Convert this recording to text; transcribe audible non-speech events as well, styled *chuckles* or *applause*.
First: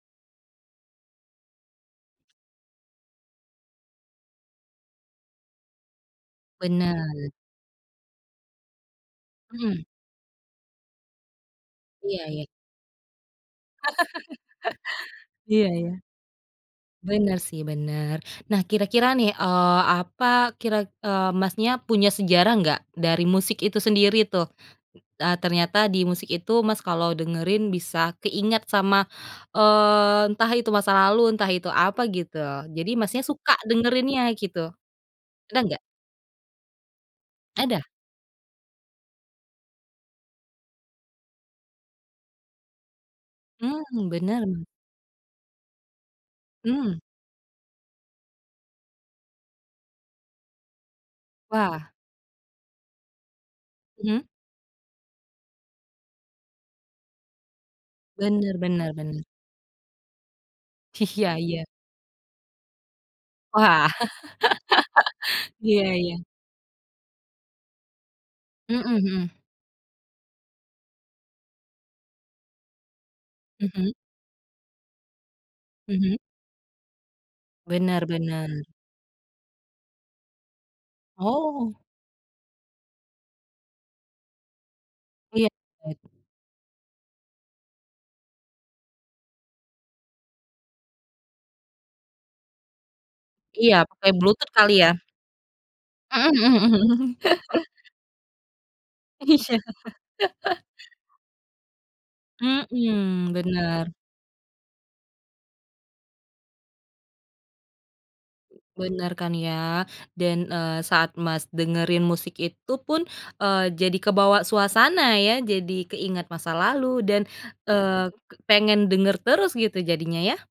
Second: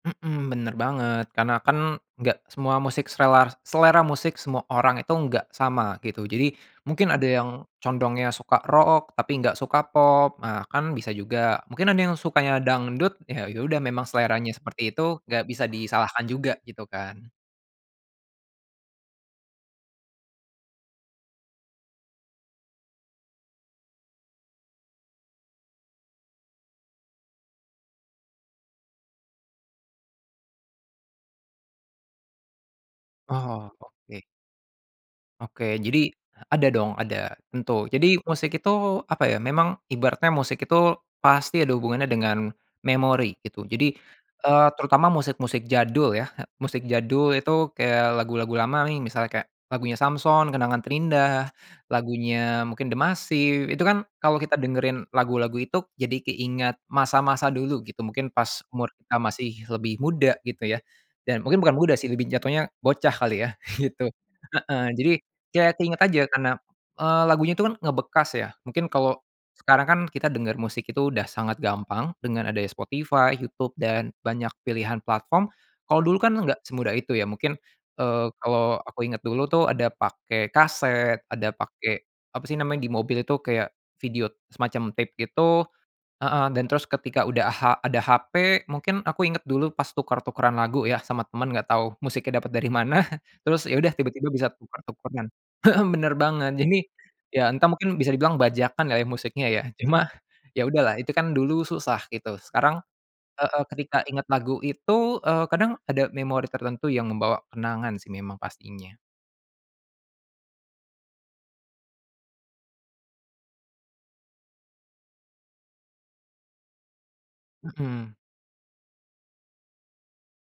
Mhm, bener banget karena kan enggak semua musik, serela selera musik semua orang itu enggak sama gitu, jadi mungkin ada Benar. yang condongnya suka rock tapi enggak Mhm. suka pop, nah kan bisa juga mungkin ada yang Iya ya. sukanya dangdut ya yaudah memang seleranya seperti itu enggak bisa Iya ya. disalahkan juga gitu kan. Bener sih, bener nah kira-kira nih eee, apa kira eee, Mas, nya punya sejarah enggak dari musik itu sendiri tuh? Eee, ternyata di musik itu Mas, kalau dengerin bisa keingat sama eee, entah itu masa lalu, entah itu apa gitu, jadi Mas, nya suka Oh oke. dengerinnya gitu, ada Oke, enggak? jadi ada dong, ada Ada? tentu. Jadi musik itu apa ya, memang ibaratnya musik itu pasti ada hubungannya dengan memori gitu jadi Hmm bener? eee, terutama musik-musik jadul ya, musik Hmm. jadul itu kayak lagu-lagu lama nih misalnya kayak lagunya Samsons, kenangan terindah, Wah. lagunya mungkin dMasiv itu kan Mhm. kalau kita dengerin lagu-lagu itu, jadi keingat masa-masa dulu *chuckles* gitu, mungkin bener, pas umur bener, kita bener. masih lebih muda gitu ya Iya dan mungkin iya. bukan muda sih, lebih jatuhnya bocah kali ya Wah. gitu, heeh jadi *laughs* ya Iya, keingat iya. aja karena eee, lagunya itu kan ngebekas ya, Mhm, mungkin kalau mhm. sekarang kan kita denger musik itu udah sangat gampang dengan adanya Spotify, Youtube Mhm. dan banyak pilihan platform. Kalau dulu Mhm. kan enggak semudah itu ya mungkin Bener, eee, bener. kalau aku inget dulu tuh ada pakai kaset ada Oh. pakai apa sih namanya di mobil itu kayak video semacam tape Iya. gitu *unintelligible* heeh dan terus ketika udah ha ada hp mungkin aku inget dulu pas tuker-tukeran lagu ya sama teman, enggak tahu musiknya dapat dari mana, terus iya ya udah pakai tiba-tiba bisa bluetooth kali ya. tuker-tukeran, mhm, bener Mhm, banget mhm jadi mhm mhm. ya entah *chuckles* mungkin bisa dibilang bajakan lah ya musiknya Iya. ya, cuma *laughs* ya udahlah itu kan dulu susah gitu sekarang Mhm, heeh, bener. ketika ingat lagu itu eee, kadang ada memori tertentu yang membawa kenangan sih memang pastinya. Benar kan ya dan eee, saat Mas, dengerin musik itu pun, eee, jadi kebawa suasana ya, jadi keingat masa lalu dan eee, Mhm. pengen denger terus gitu jadinya ya.